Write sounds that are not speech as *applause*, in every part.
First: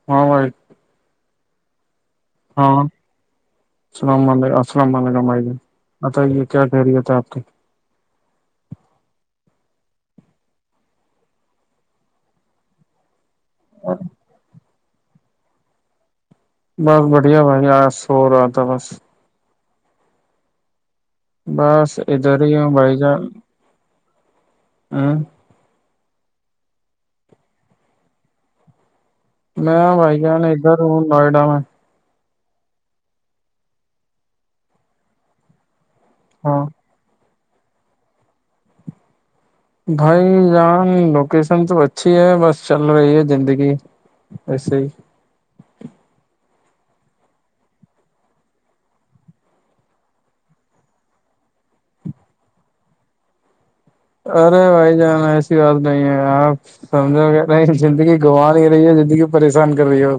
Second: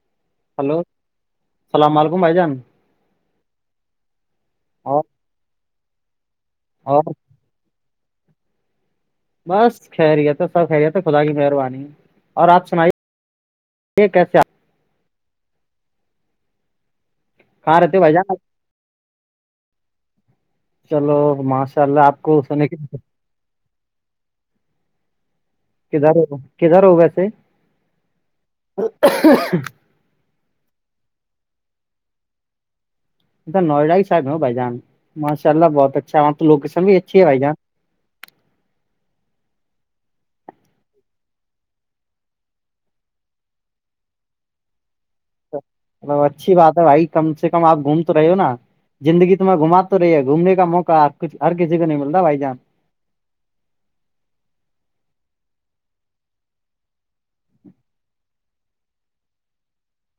*unintelligible* *unintelligible* اللام علیکم السلام اور علیکم بائی ج بتائیے کیا خیریت اور ہے آپ کی بس خیریت تو سب خیریت خدا کی مہربانی اور آپ سنائیے یہ کیسے آپ بس بڑھیا آپ بھائی کہاں آج رہتے ہو بھائی سو جان آپ؟ رہا تھا بس چلو ماشاء بس اللہ آپ کو ادھر ہی سنے ہوں کے ہوں کدھر کدار ہو ویسے میں بھائی جان ادھر ہ نوئیڈا میں اا نوئیا ہیاحب ہو بائی جان ماشاء اللہ بہت اچھا اوراں تو ہاں لوکیشن بھی اچھی ہے بھائی جان بھائی جان لوکیشن تو اچھی ہے بس چل رہی ہے زندگی ایسے ہی اچھی بات ہے بھائی کم سے کم آپ گھوم تو رہے ہو نا زندگی تمہیں گھما رہی ہے گھومنے کا موقع ہ کھ ہر کسی کو نہیں ملتا بھائی جان ارے بھائی جان ایسی بات نہیں ہے آپ سمجھو نہیں زندگی گوا نہیں رہی زندگی پریشان کر رہی ہو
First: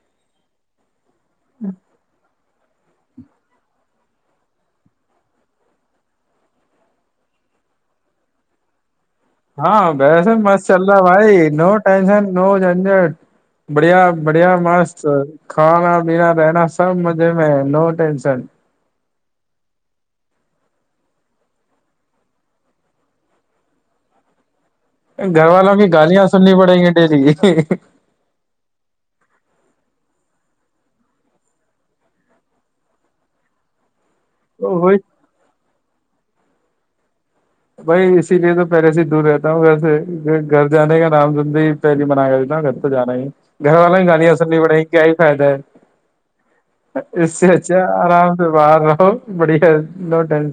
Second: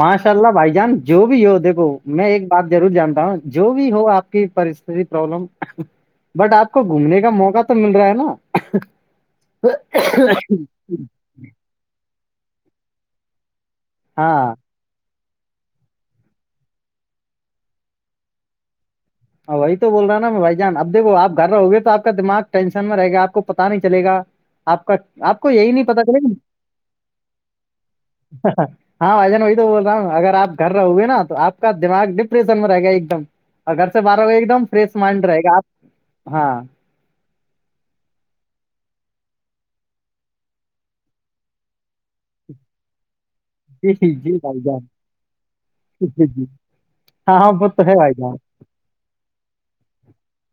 ماشاء اللہ بھائی جان جو بھی ہو دیکھو میں ایک بات ضرور جانتا ہوں جو بھی ہو آپ کی پرست پرابلم بٹ آپ کو گھومنے کا موقع تو مل رہا ہے نا ہاں بیسے مس چل رہا ہے بھائی نو ٹشن نو جنجٹ بڑھیا ہاں بڑھیا مست کھانا پینا رہنا سب مزے میں نو ٹینشن وہی تو بول رہا نا میں بھائی جان اب دھو آپھر رہو گے تو آپ کا دماغ ٹینشن میں رہے گا آپ کو پتا نہیں چلےا آپ کا آپ گھر کو یہی والوں نہیں کی پتا چلے گالیاں گی سننی پڑیں گی ڈیلی ہاں بھائیان وہی تو بول رہا ہوں اگر آ گھر رہو گے نا تو آپ کا دماغ ڈپریشن میں رہے گا ایک دم اور گھر سے باہر ہو ایک دم تو وہی فریش مائنڈ رہے گا آپ ہاں بھائی اسی لیے تو پہلے سے ہی دور رہتا ہوں گھر سے گھر جانے کا نام سندی ری منایا ج نا گھر تو جا ہی گھر جی والوں جی گانیاں بھائی سننی جان پڑیں کیا ہی فائدہ جی جی ہے اس ہاں ہاں سے وہ اچھا تو ہے بھائی آرام جان سے باہر رہو بڑھیا لو ٹن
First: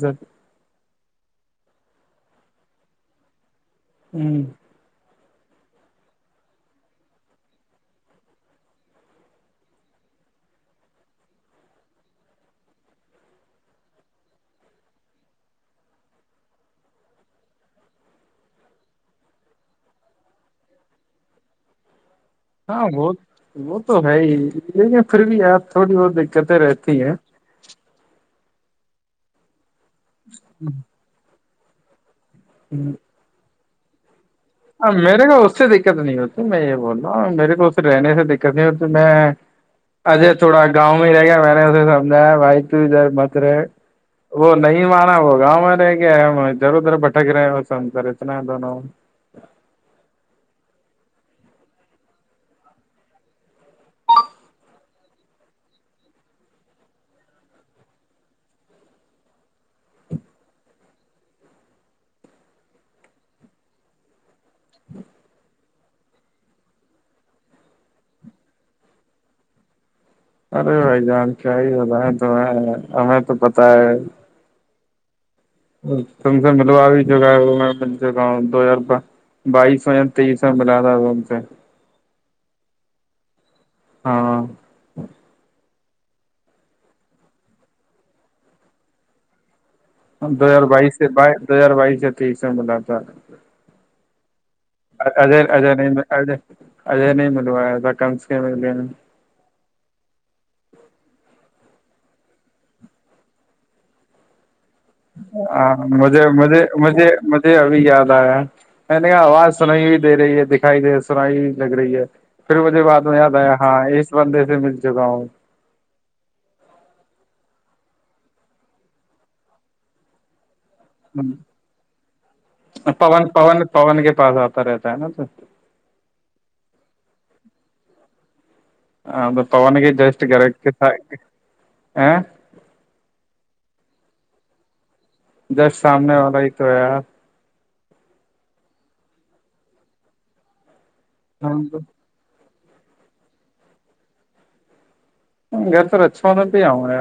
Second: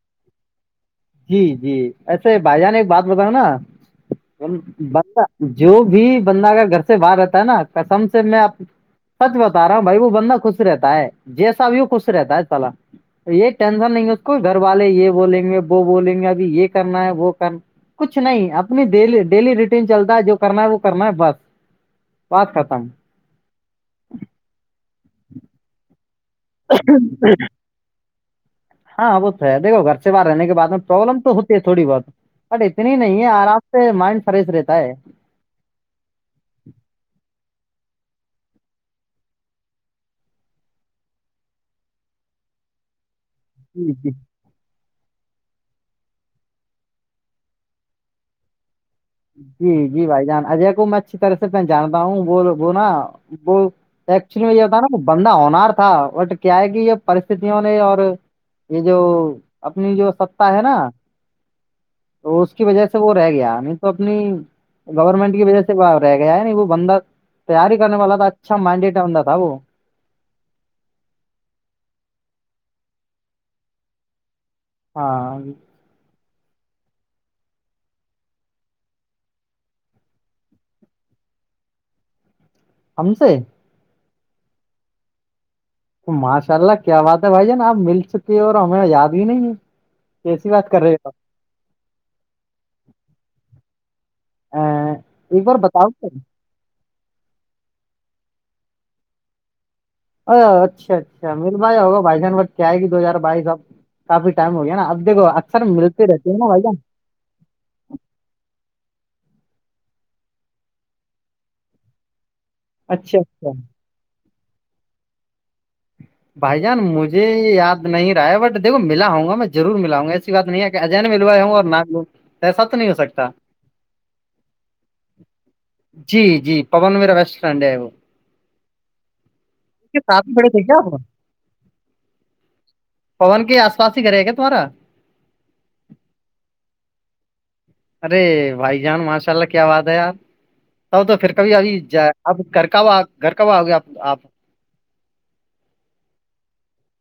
جی جی ایسے بھائی جان ایک بات بتا نا ہ بندہ جو بھی بندہ کا گھر سے باہر رہتا ہے نا کسم سے میں سچ بتا رہا ہ بھائی وہ بندہ خوش رہتا ہے جیسا بھی خوش رہتا ہے چلا یہ ٹینشن نہیں اس کو گھر والے یہ بولیں گے وہ بولیں گے ابھی یہ کرنا ہے وہ کر کچھ نہیں اپنی ڈی ڈیلی روٹین چلتا ہے جو کرنا ہے وہ کرنا ہے بس بات ہاں ختم وہ وہ تو ہے ہی لیکن پھر بھی آپ تھوڑی بہت دقتیں رہتی ہیں ہاں وہ تو ہے دیکھو گھر سے باہر رہنے کے بعد میں پروابلم تو ہوتی ہے تھوڑی بہت بٹ ہ اتنی نہیں ہے آرام سے مائنڈ فریش رہتا ہے میرے کو اس سے دقت نہیں ہوتی میں یہ بول رہا ہوں میرے کو اس رہنے سے دقت نہیں ہوتی میں اجے تھوڑا گاؤں میں ہی رہ گیا میں نے اسے سمجھایا بھائی تو ادھر مت رہے جی جی وہ نہیں مانا وہ گاؤں میں رہے گ ہےدھر ادھر بٹک رہے ہیں وہ سم کرر اتنا ہے دونوں جی جی بھائی جان اجے کو میں اچھی طرح سے پہچانتا ہوں وہ وہنا وہ ایکچولی میں یہ بتا نا بندہ ہونار تھا بٹ کیا ہے کہ یہ پرستتوں نے اور یہ جو اپنی جو ستتا ہے نا تو اس کی وجہ سے وہ رہ گیا نہیں تو اپنی گورنمنٹ کی وجہ سے ب رہ گیا ہے نہیں وہ بندہ تیاری کرنے والا تھا اچھا مائڈڈ بہ تھا وہ ارے بھائی جان کیا ہی ہوتا ہے تو ہمیں تو پتہ ہے ہاں سم سے مطلو ابھی جوگ ہے مل سکا ہوں دو ہزار روپ بائیسو یا تیسو بلا رہا ہے و سے ہمم سےے ہاں تو ماشاء اللہ کیا بات ہے بھائی جان آپ مل سکے ہو اور ہمیں یاد ہی نہیں ہے دو کیسی ہزار بات کر رہے بائیس سے ہو آپ؟ بائی دو ہزار بائیس سے تیس میں بلااتا ایں، اے ایک بار اے بتاؤ نہیں تو۔ اے اجے نہیں ملوا ای تھاا کم سے ملا ا اچھا اچھا مل بایاائے ہوگا بھائی جان بٹ کیائے گی دو ہزار بائیس اب کافی ٹائم ہوگیا نا اب دیکھو اکثر ہاں ملتے مھے رہتے ہیں نا بھائی جان مجھے مجے ج ابھی یاد آیا ہے میں نے کہ آواز سنائی ہوئی دے رہی ہے دکھائیے سنائی بھی لگ رہی ہے پھر مجھے بع میں اچھا یاد اچھا آیا ہاں اس بندے سے مل چکا ہوں بھائی جان مجھے یاد نہیں رہا ہے بٹ دیکھو ملا ہوں گا میں ضرور ملاؤں گا ایسے بات نہیں ہے کہ اجین میںلوائے ہ ہوں، اور نہ ل ایسا تو نہیں ہو سکتا پون پون پون کے پاس آتا رہتا ہے نا تو جی جی پون میرا ویسٹ فرینڈ ہے وہ آ توان گ کے جسٹ ساتھ میں گر کھڑے تھے کے کیا س آپ آ پون کے آس پس ہی گھر ہے گ کیا تمہارا جس سامنے والا ہی تو ہےیار ارے بھائی جان ماشاء اللہ کیا بات ہے یار تب تو پھر کبھی ہم تو ابھی جائے آپ گھر کاو گھر کاواہ آ گیا آ آپ گھر تو رچا ہونا بھی آؤں گا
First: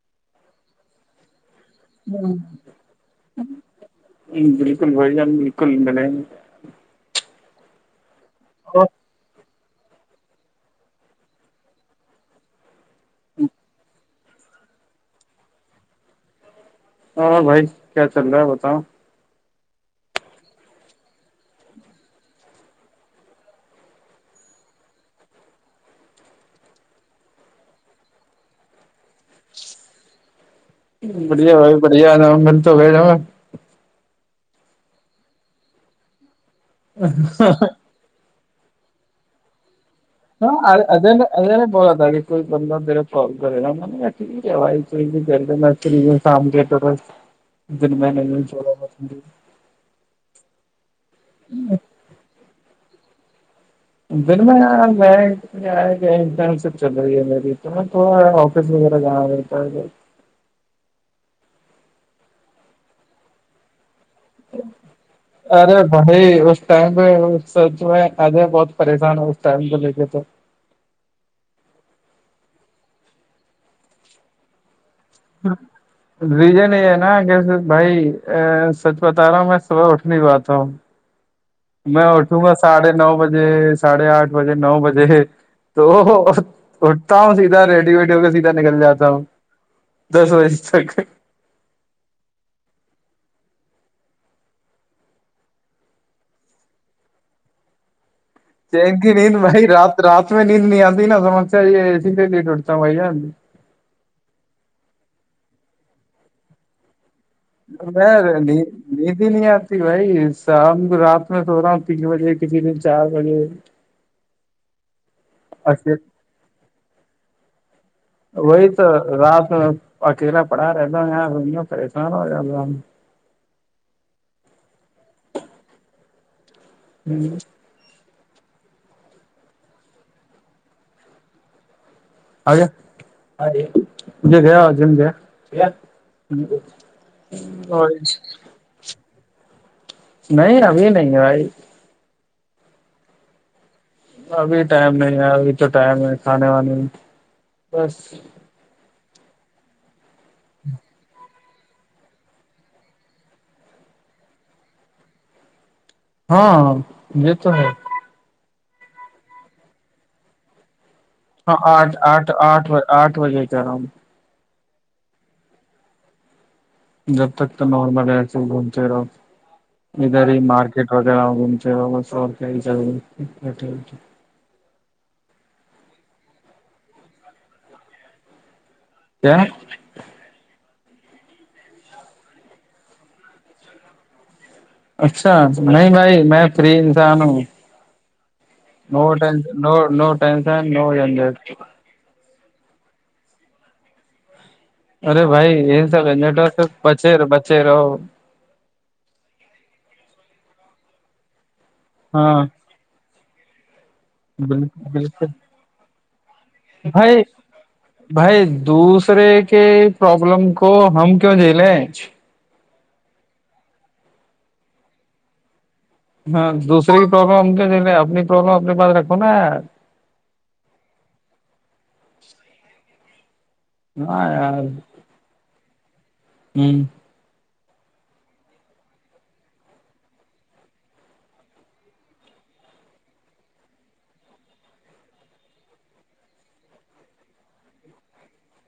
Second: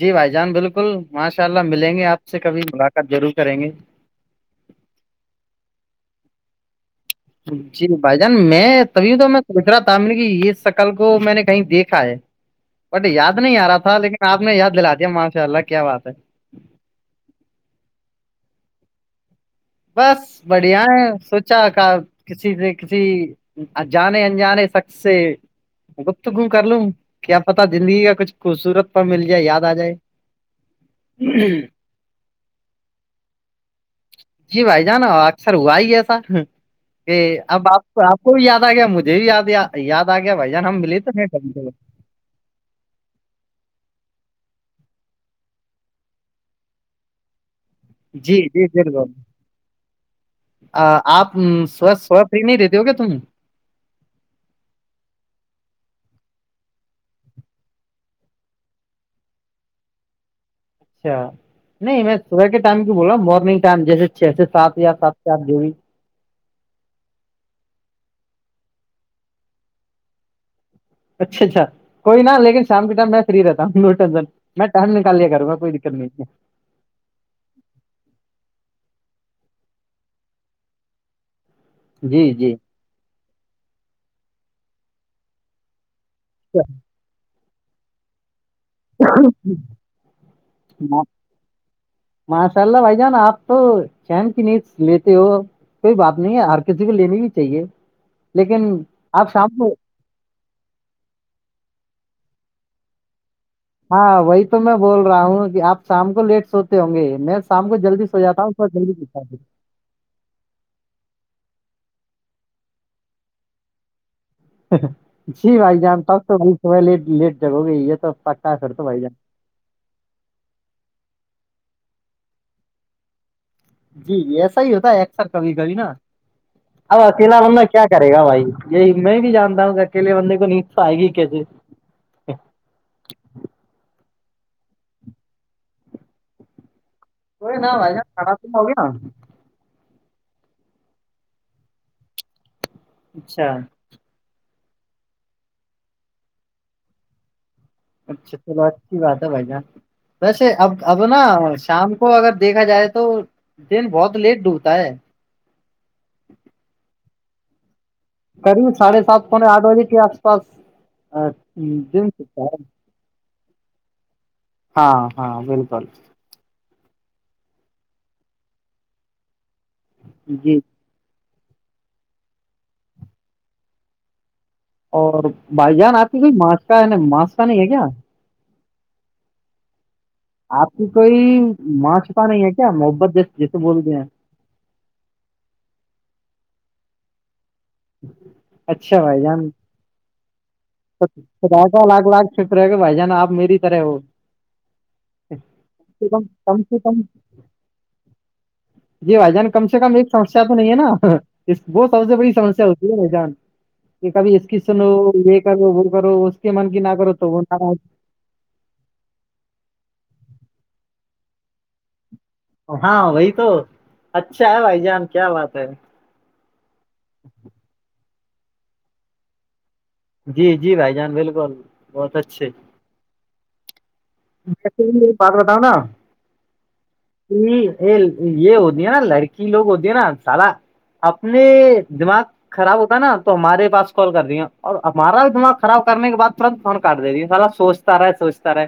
جی بھائی جان بالکل ماشاء اللہ ملیں گے آپ سے یار کبھی ملاقات ضرور کریں گے بالکل بھائی جان بالکل بل جی بھائی جان میں اور طبی د میں پوچھ رہا تھا نے یہ شکل کو میں نے کہیں دیکھا ہے بٹ یاد نہیں آ رہا تھا لیکن میں آپ نے یاد دلا دیا ماںشاء اللہ کیا بات ہے اور بھائی کیا چل رہا ہے بتاؤ بس بڑھیا ہے سوچا کا کسی سے کسی جانے انجانے سک سے گپت گم کر لوں کیا پتا دللی کا کچھ خوبصورت پر مل جائے یاد آ جائے بڑھیا بھائی بڑھیا ن مل تو ب ج ہے جی بھائی جانا اکثر ہوا ہی ایسا کہ اب آپ تو آپ کو بھی یاد آ گیا مجھے بھی یاد یاد آ گیا بھ ہاں جان ہم ملے تو اجے نے اجے نے س بولا تھا کہ کوئی بندہ میرا کال کرے گا میں نےٹ ہےائی کوئی بھی ج نرسری سام کے تو دن میں جی نہیں جی چھوڑا ر آپ س فری نہیں رہتے ہو کیا تم دن میں میں یا کیاٹائم سب چل رہی ہے میری تو ن تھوڑا آفس وغیرہ جانا رہتا ہے اچھا نہیں میں صبح کے ٹائم کی بول رہا ہوں مارننگ ٹائم جیسے چھ سے سات یا سات سے آپ جوڑی ائی اس ٹائم پہ سچ میں آجے بہت پریشان ہے اس ٹائم پہ لے کے تو اچھا اچھا کوئی ن لیک شام کے ٹائم میں فری رہتا ہوں ل ٹسن میں ٹم نکال لیا کروں گا کوئی دقت نہیں ہے ہے بجنی نہ کیسے بھائی ا سچ بتا رہا ہوں میں صبح اٹھنی بات ہوں میں ہے جی اٹھوں گا جی ساڑھے نو بجے ساڑھے آٹھ بجے نو بجے تو *inaudible* اٹھتا ہوں سیدھا ریڈیو ویڈیو کا سیدھا نکل جاتا ہوں دس بجے تک ماشاء اللہ بھائی جان آپ تو چین کی ن لیتے ہو کوئی بات نہیں ہے ہر کسی کو لینی بھی چاہیے لیکن چینکی آپ نیند شام بھائی کو رات رات میں نیند نہیں آتی نا سمجھ یہ اسی لیے لیے ٹوٹتا ہ بھ ہاں وہی تو میں بول رہا ہوں کہ آپ شام کو لیٹ سوتے ہوں گے میں شام کو جلدی میں سو جاتا ن ہوں صبح جلدی اٹھتا ندھی نہیں ہوں۔ یاار بھائی شام کو رات میں سو رہا ہوں تین بجے کسی دن چار بجے جی بھائی جان تک تو بھائی صبح لیٹ لیٹ جگو گی یہ تو پکا ہے وہی پھر تو بھائی جان رات میں اکیلا پڑا رہتا ہوں یار پریشان ہویا جی ایسا ہی ہوتا ایکسر کبھی کبھی نا ابکیلا لما کیا کرے گا بھائی یہی میں بھی جانتا ہوں کہ اکلے بندے کو نیچ تو آئے گی کیسے آ مجھے گیا جم گیا کوئی نہ بائی نہیں خھاناب تو میں ہو گیا نا نہیں ابھی نہیں ہے بھائی اچھا ابھی ٹائم نہیں ہے ابھی تو ٹائم ہے کھانے وانے میں بس اچھا تو ب اچھی بات ہے بھائی جان ویسے اب اب نا شام کو اگر دیکھا جائے تو دن بہت لیٹ ڈوبتا ہے ہاں یہ تو ہے قریب ساھے سات پونےے آٹھ بجے کے آس پاس ہاں آٹھ دن آٹھ سکتا ہے آٹھ آٹ بجے سے رہا ہ ہاں ہاں بالکل جب تک تو نارمل ایس بنتی رہو اھر جی مارک وغہ گ کیا اور بائی جان آپ کی کوئی ماسک کا ہے نا ماسک کا نہیں ہے کیا کیا آپ کی کوئی ماچھپا نہیں ہے کیا محبت جیس جیسے بولتے ہیں اچھا نہیں بھائی میں فری انسان ہوں اچھا نو بھائی ٹشن جان نو نو ٹنشن نو ند ای خدا لاکھ لاکھ فکرے کہ بھائی جان آ میری طرح وہ ارے بھائی یہ سگے کم نیٹورک کم سے کم بچے رہا بچے رہا جی بھائی جان کم سے کم ایک سمسیا تو نہیں ہے نا وہ سب سے بڑی ہاں سمسیا ہوتی ہے بھائی جان کہ کبھی اس کسن ہو بالکل بالکل یہ کرو وہ کرو اس کے من کی نہ کرو بھائی تو وہ بھائی دوسرے کے پرابلم کو ہم کیوں جیلے ہاں وہی تو اچھا ہے بھائی جان کیا بات ہے ہاں دوسری پرابلم ہمے اپنی پرابلم اپنے پاس رکھو نا جی جی بھائی جان بالکل بہت اچھے ہاں یار پکرتاؤ نا ہوں یہ یہ یہ ہوتی ہے نا لڑکی لوگ ہوتی ہیں نا سالا اپنے دماغ خراب ہوتا نا تو ہمارے پاس کال کر دیا اور ہمارا بھی دماغ خراب کرنے کے بد تورنت فون کاٹ دےجی سارا سوچتا رہے سوچتا رہے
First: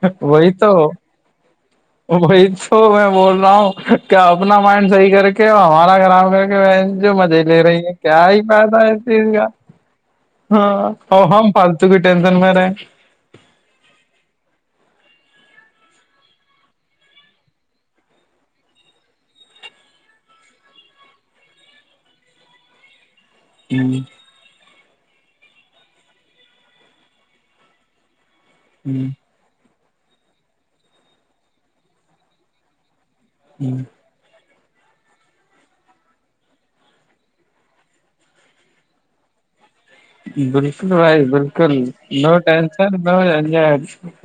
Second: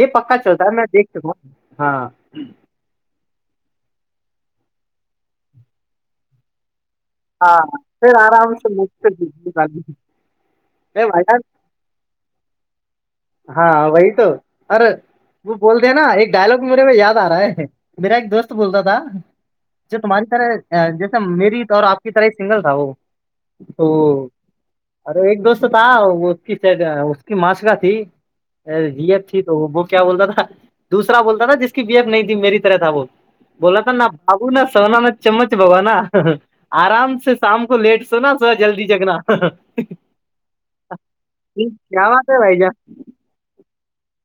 یہ پکا چوودھا میں دیکھ چک ہوں ہاں بھائی تو میں بول رہا ہوں کہ اپنا مائنڈ صحیح کر کے ہمارا خرام کر کے جو مزے ہاں لے رہی ہیں پھر کیا ہی آرام سے پیسہ مجھ اس سے چیز کا بجلی والی۔ ہاں اے بھائی ا جان، ہم توک ٹینشن میں رہ ہے ہاں وہی تو ارے وہ بولتے ہیں نا ایک ڈائلگ میرے میں یاد آ رہا ہے میرا ایک دوست بولتا تھا جو تمہاری طرح جیسے میری اور آپ کی طرح سنگل تھا وہ تو ارے ایک دوست تھا وہ اس کی اس کی ماش کاا تھی ارے ب ایف تھی تو وہ کیا بولتا تھا دوسرا بولتا تھا جس کی بی ایف نہیں تھی میری طرح تھا وہ بولا تھا نا باابو نہ سونا نا چمچ بابا نا آرام سے شام کو لیٹ سونا سو جلدی جگنا بالکل بھائی بالکل کیا بات نو ہے بھائی شن جان نوج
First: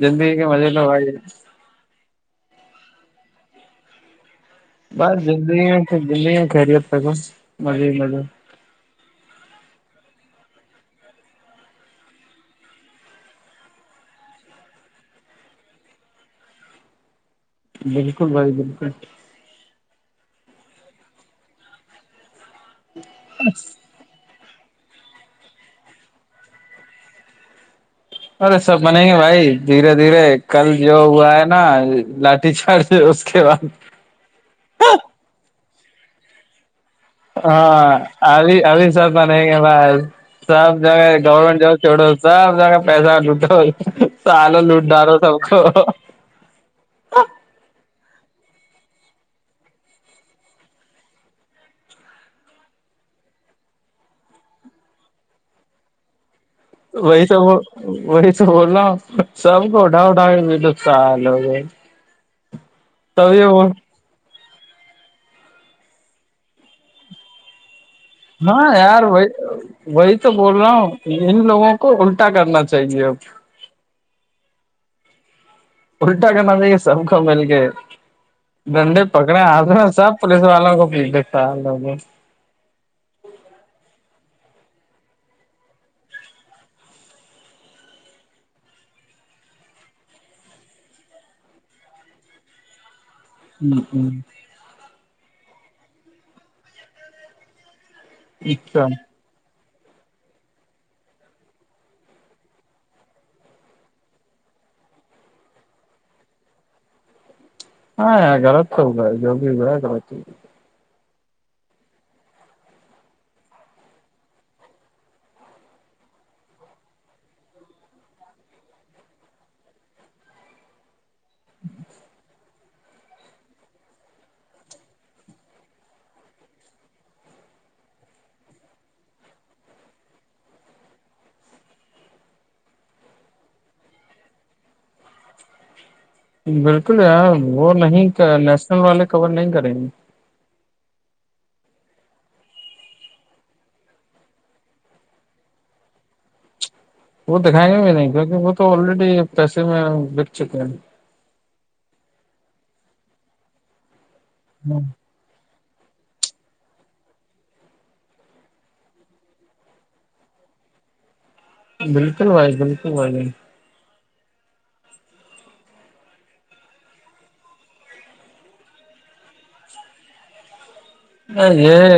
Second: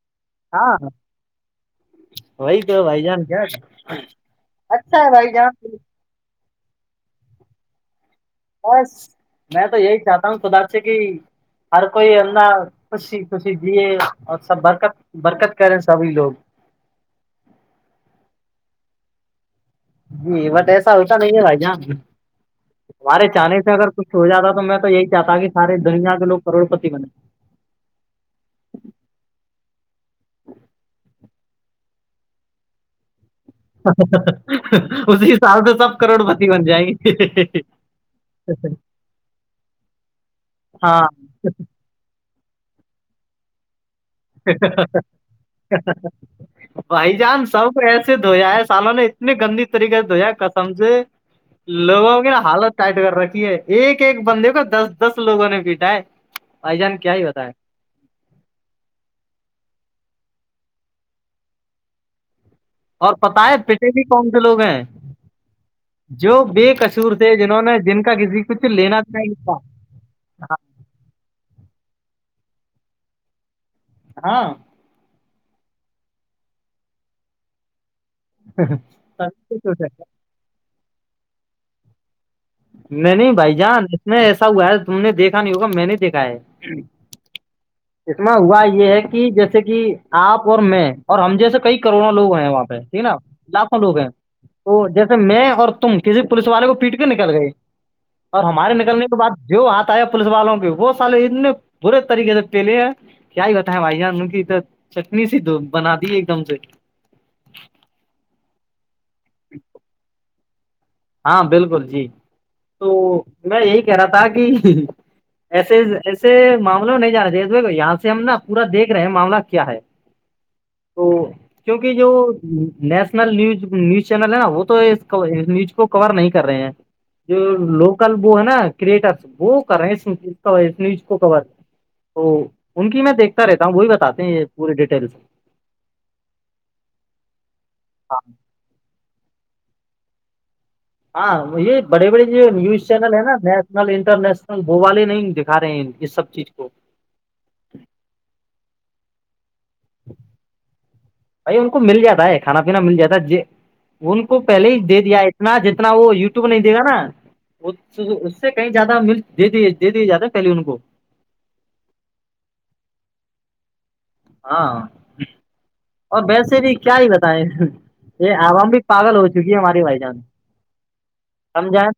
جند کے مجزے ہاں ہو وہی تو بھائی جان کیا اچھا ہے بس بھائی جگی جان میں زندگی میں خیریت تگ مزے ہی مزے بس میں تو یہی چاہتا ہوں خداپ سے کہ ہر کوئی انہ خوشی خوشی دیے اور سب برکت برکت کریں سبھی لوگ بالکل بھائی بالکل جی بٹ ایسا ہوسا نہیں ہے بھائی جان تہارے چانے سے اگر کچھ ہو جاتا تو میں تو یہی چاہتا کہ سارے دنیا کے لو کروڑپتی بنے ارے سب بنیں گے بھائی دھیرے دھیرے کل جو ہوا ہے نا لاٹھی چاڑ اس کے بعد اسی ح سال سے سب کروڑ بتی بن جائے گی ہاں اب ابھی سب میں نہیں گ ب سب ہاں جگہ گورمٹ جب چوڑو سب ج کا پیسہ لٹو سال لوٹ ڈ رہو سب کو *inaudible* بھائی جان سب کو ایسے دھویا ہے سالوں نے اتنی گندی طریقے سے دھویا کسم سے لوگوں کی نا حالت ٹائٹ کر رکھی ہے ایک ایک بندے کو دس دس لوگوں نے پیٹا ہے بھائی جان کیا ہی وہی تو بتائے وہی تو بول رہ ہ سب کو اٹھا اٹھا کے بھی ل سال ہو گئے اور پتا ہے پچھے بھی کون سے لوگ ہیں جو بے کصور تھے جنہوں نے جن کے کا کسی ہاں کچھ لینا یار تو وہی نہیں اس کا وہی تو بول رہا ہوں ان لوگوں کو الٹا کرنا چاہیے اب ہاں اللٹا کرنا د سب کا مل کے ڈنڈے پکڑے تبھی تو کچھ آضرا ہے۔ سب پولیس والوں کو بھی دا لو گے نہیں نہیں بھائی جان اس میں ایسا ہوا ہے تم نے دیکھا نہیں ہوگا میں نے دیکھا ہے *inaudible* اس میں ہوا یہ ہے کہ جیسے کہ آپ اور میں اور ہم جیسے کئی کروڑوں لوگ ہیں وہاں پہ نا لاکھوں ہوں لوگ ہیں ہوں تو جیسے میں اور تم کسی پولیس والے کو پیٹ کے نکل گئی اور ہمارے اچھا نکلنے کے بعد جو ہاتھ آئے پولیس والوں کے وہ سالے اتنے برے طریقے سے پیلے ہیں کیا ہی بتیں بھائی جان کیھر چٹنی س دو بنا دی ایک دم سے ہاں غط تو ہو گا ہے جو بھی ہو ہے لط چ ہے ہاں بالکل جی تو میں یہی کہہ رہا تھا کہ ایسے ایسے معاملے میں نہیں جا رہے بھائی یہاں سے ہم نا پورا دیکھ رہے ہیں معاملہ کیا ہے تو کیونکہ جو نیشنل نیوز نیوز چینل ہے نا وہ تو اس نیوز کو کور نہیں کر رہے ہیں جو لوکل وہ ہے نا کریٹرس وہ کر رہے ہیں اس اس نیوز کو کور تو ان کی میں دیکھتا رہتا ہوں وہی بتاتے ہیں پوری ڈیٹیلس بالکل یار وہ نہیں نیشنل والے کور نہیں کریں گے ہاں یہ بڑے بڑے جو نیوز چینل ہے نا نیشنل انٹرنیشنل وہ والے نہیں دکھا رہے ہیں یہ سب ٹھک ہو وہ دکھائیں گے بھی نہیں کیونکہ وہ تو لریڈی پیسے میں بک چکے ہیں بھائی ان کو مل جاتا ہے کھانا پینا مل جاتا ہے ج ان کو پہلے ہی ہاں دے دیا ہے نہ جتنا وہ یوٹیوب نہیں دے گا نا اس سے کہیں زیادہ ملک دے دی دے دی جیادا پہلیے ان کو بالکل بھائی بالکل بھائی ج ہاں اور ویسے بھی کیا ہی بتائے یہ آوام بھی پاگل ہو چکی ہے ماری بائی جان ہاں ہم یہ جائیں